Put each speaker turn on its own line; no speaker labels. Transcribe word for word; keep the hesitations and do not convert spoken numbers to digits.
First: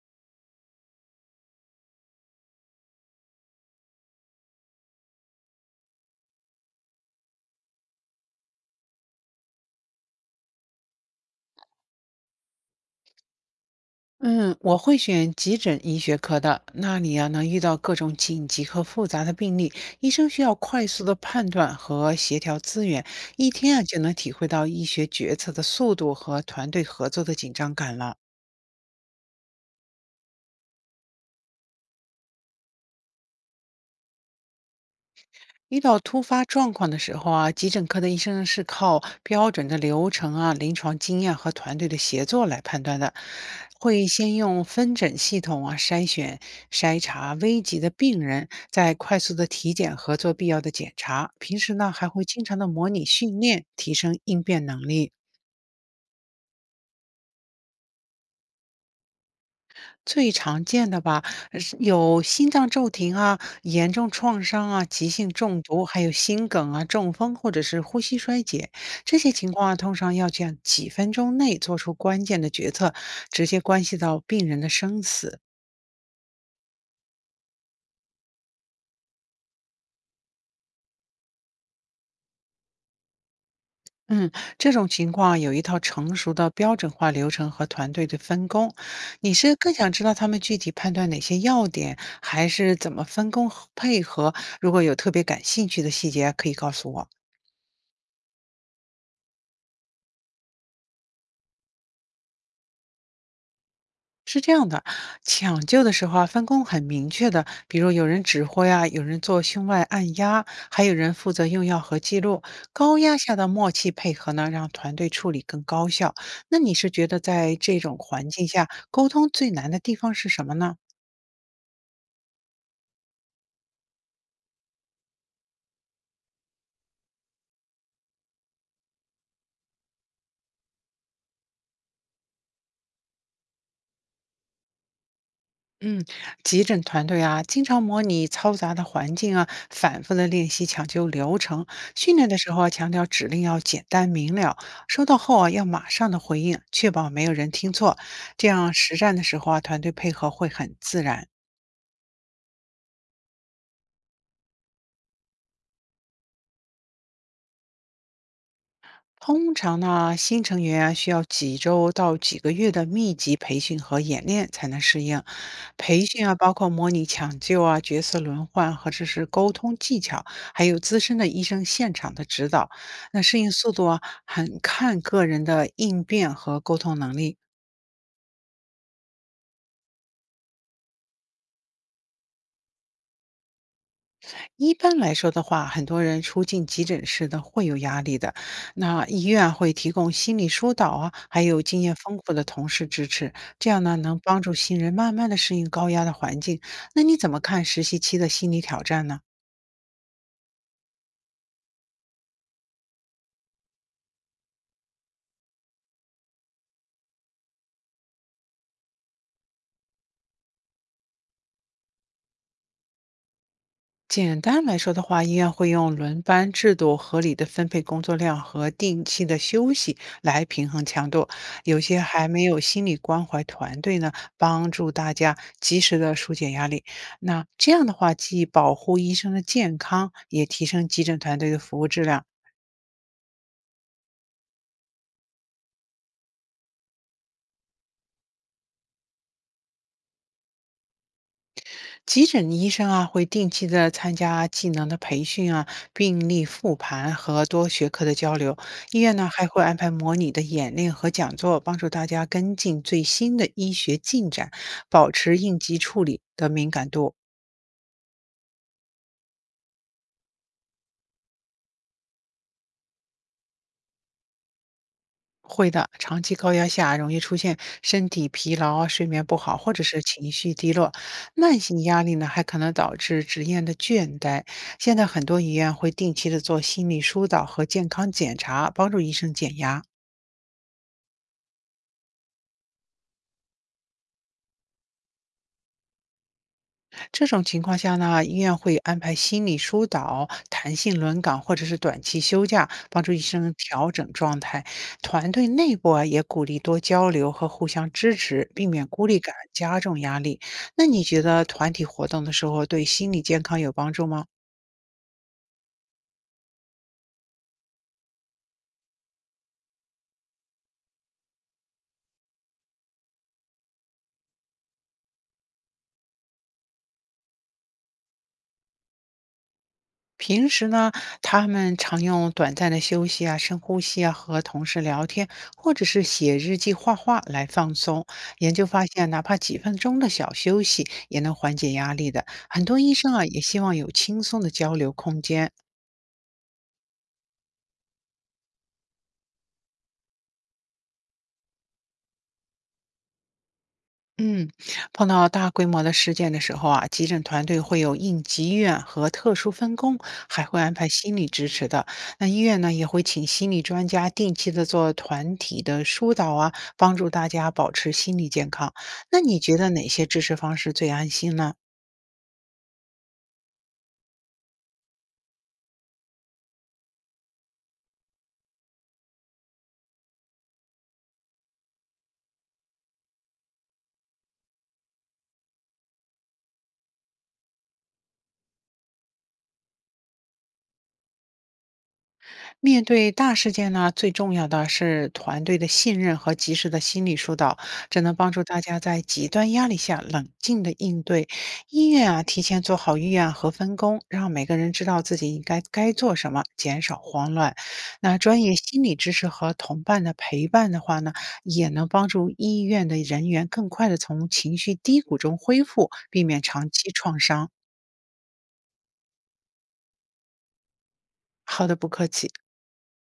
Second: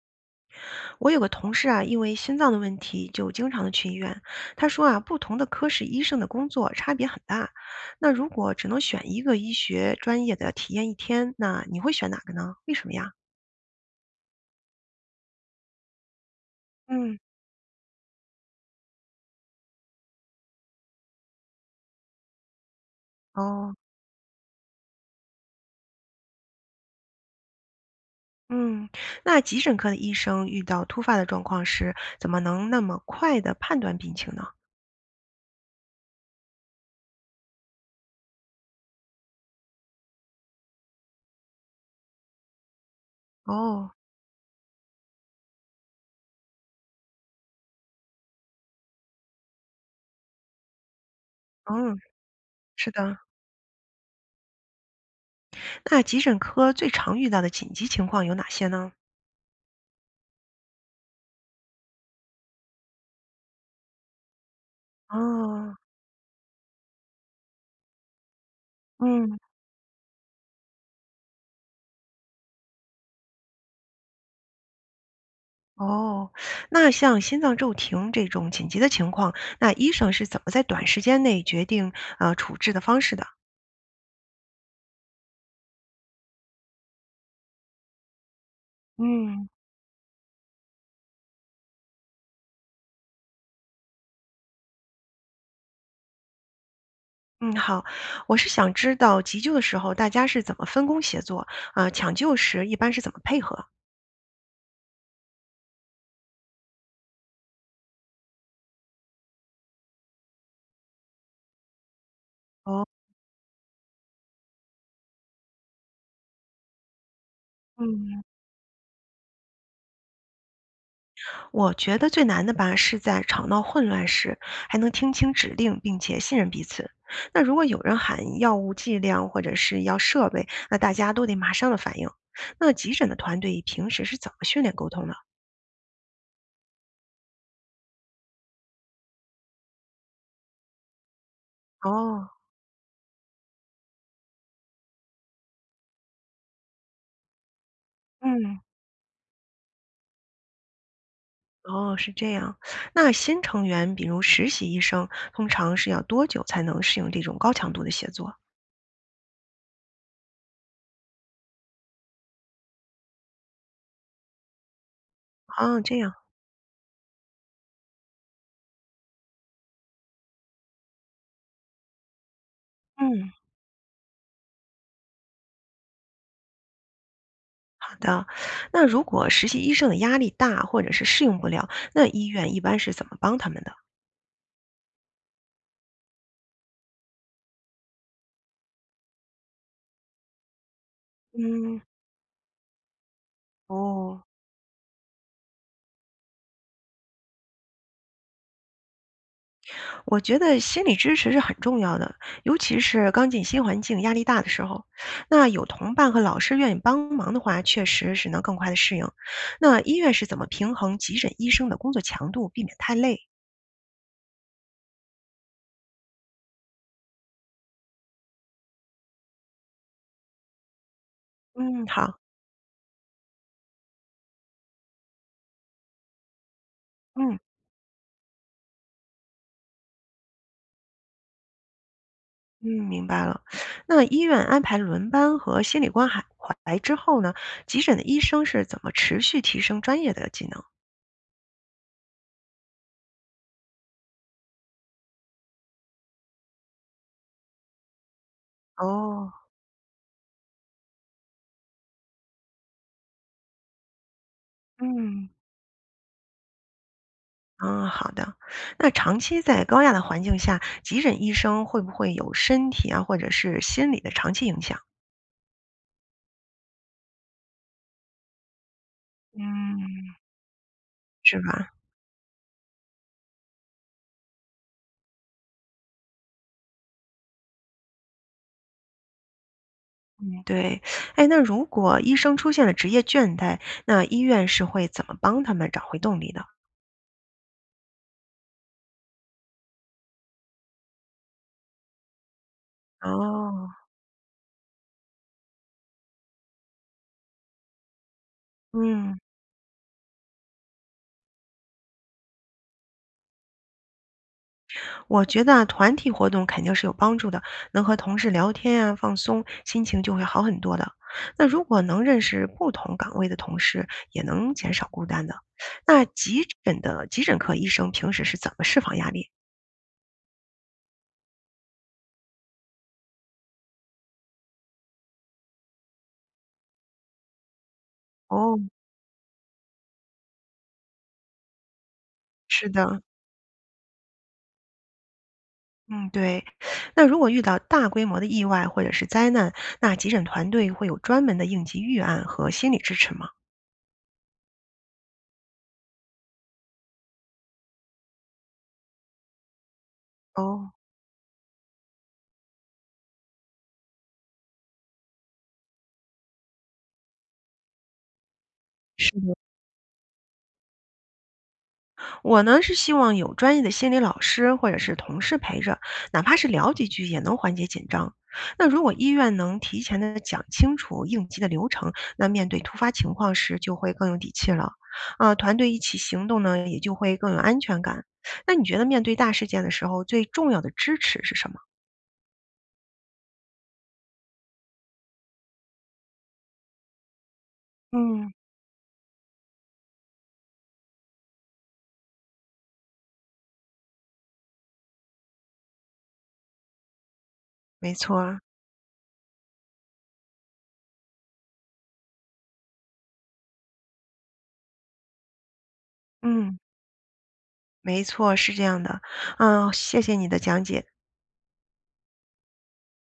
我有个同事啊，因为心脏的问题就经常的去医院。他说啊，不同的科室医生的工作差别很大。那如果只能选一个医学专业的体验一天，那你会选哪个呢？为什么呀？
嗯，我会选急诊医学科的，那
嗯，
里啊能遇到各种紧急和复杂的病例，医生需要快速的判断和协调资源，一
哦，
天啊就能体会到医学决策的速度和团队合作的紧张感了。
嗯，那急诊科的医生遇到突发的状况时，怎么能那么快的判断病情呢？
遇到突发状况的时候啊，急诊科的医生是靠标准的流程啊、临床经验和团队的协作来判断的，
哦，
会先用分诊系统啊筛选、筛查危急的病人，再快速的体检和做必要的检查。平时呢，
嗯，
还会经常的模
是
拟
的。
训练，提升应变能力。
那急诊科最常遇到的紧急情况有哪些呢？
最常见的吧，呃是有心脏骤停啊、严重创伤啊、急性中
哦，
毒，还有心梗啊、中风或者是呼吸衰竭这些
嗯。
情况啊，通常要在几分钟内做出关键的决策，直接关系到病人的生死。
哦，那像心脏骤停这种紧急的情况，那医生是怎么在短时间内决定呃处置的方式的？
嗯，这种情况啊有一套成熟的标准化流程和团队的分工。你
嗯
是更想知道他们具体判断哪些要点，还是怎么分工和配合？如果有特别感兴趣的细节啊，可以告诉我。
嗯，好，我是想知道急救的时候大家是怎么分工协作，呃，抢救时一般是怎么配合？
是这样的，抢救的时候啊，分工很明确的，比如有人指挥啊，有人做胸外按压，还有人负责用药和记录。
哦，
高压下的默契配合呢，让团队处理更高效。那你是觉得在这种
嗯，
环境下，沟通最难的地方是什么呢？
我觉得最难的吧是在吵闹混乱时还能听清指令，并且信任彼此。那如果有人喊药物剂量或者是要设备，那大家都得马上的反应。那急诊的团队平时是怎么训练沟通的？
嗯，急诊团队啊，经常模拟嘈杂的环境啊，反复的练习抢救流程。训练
哦，
的时候啊，强调指令要简单明了，收到后啊要马上的回应，确保没有人听错。这
嗯，
样实战的时候啊，团队配合会很自然。
哦，是这样。那新成员，比如实习医生，通常是要多久才能适应这种高强度的写作？
通常呢，新成员啊需要几周到几个月的密集培训和演练才能适应。
啊，这
培
样，
训啊，包括模拟抢救啊、角色轮换和者是沟通技巧，还有资深的医生现场的指导。那
嗯，
适应速度啊，很看个人的应变和沟通能力。
好的。那如果实习医生的压力大，或者是适应不了，那医院一般是怎么帮他们的？
一般来说的话，很多人出进急诊室的会有压力的。那医院会提供心理疏导啊，还有
嗯，
经验丰富的同事支持，这样呢能
哦。
帮助新人慢慢的适应高压的环境。那你怎么看实习期的心理挑战呢？
我觉得心理支持是很重要的，尤其是刚进新环境、压力大的时候，那有同伴和老师愿意帮忙的话，确实是能更快的适应。那医院是怎么平衡急诊医生的工作强度，避免太累？
简单来说的话，医院会用轮班制度、合理的分配工作量和定期的休息来平衡强度。有
嗯，
些
好，
还没有心理关怀团队呢，帮助大家及时的疏解压力。
嗯
那这样的话，既保护医生的健康，也提升急诊团队的服务质量。
嗯，明白了。那医院安排轮班和心理关怀怀之后呢，急诊的医生是怎么持续提升专业的技能？
急诊医生啊，会定期的参加技能的培训啊、病例复盘和多学科的交流。医院呢
哦，
还会安排模拟的演练和讲座，帮助大家跟进最新的医学进展，保
嗯。
持应急处理的敏感度。
嗯，好的。那长期在高压的环境下，急诊医生会不会有身体啊，或者是心理的长期影响，
会的，长期高压下容易出现身体疲劳、睡眠不好，或者是
嗯，
情绪低落。
是
慢
吧？
性压力呢，还可能导致职业的倦怠。现在很多医院会定期的做心理疏导和健康检查，帮助医生减压。
嗯。对。哎，那如果医生出现了职业倦怠，那医院是会怎么帮他们找回动力的？
这种情况下呢，医院会安排心理疏导、弹性轮岗或者是短期休假，帮助医生
哦，
调整状态。团队内部啊，也鼓励多交流和互相支持，避免孤
嗯。
立感加重压力。那你觉得团体活动的时候对心理健康有帮助吗？
我觉得啊团体活动肯定是有帮助的，能和同事聊天啊，放松，心情就会好很多的。那如果能认识不同岗位的同事，也能减少孤单的。那急诊的急诊科医生平时是怎么释放压力？
平时呢，他们常用短暂的休息啊、深呼吸啊，和同事聊天，或者是写日记、画画来放松。研
哦，
究发现，哪怕几分钟的小休息，也能缓解压力的。很
是
多医
的，
生啊，也希望有轻松的交流空间。
嗯，对。那如果遇到大规模的意外或者是灾难，那急诊团队会有专门的应急预案和心理支持吗？
嗯，碰到大规模的事件的时候啊，急诊团队会有应急医院和特殊分工，还会
哦，
安排心理支持的。那医院呢，也会请心理专家定期的做团体的疏导啊，帮助大家保持心理健康。
是
那
的。
你觉得哪些支持方式最安心呢？
我呢是希望有专业的心理老师或者是同事陪着，哪怕是聊几句也能缓解紧张。那如果医院能提前的讲清楚应急的流程，那面对突发情况时就会更有底气了。啊，团队一起行动呢，也就会更有安全感。那你觉得面对大事件的时候，最重要的支持是什么？
面对大事件呢，最重要的是团队的信任和及时的心理疏导，这能
嗯，
帮助大家在极端压力下冷静的应对。医院啊，提前做好预案和分工，让每个人知道自己应该该做什么，减少慌乱。
没
那
错。
专业心理知识和同伴的陪伴的话呢，也能帮助医院的人员更快的从情绪低谷中恢复，避免
嗯，
长期创伤。
没错，是这样的。嗯，谢谢你的讲解。
好的，不客气。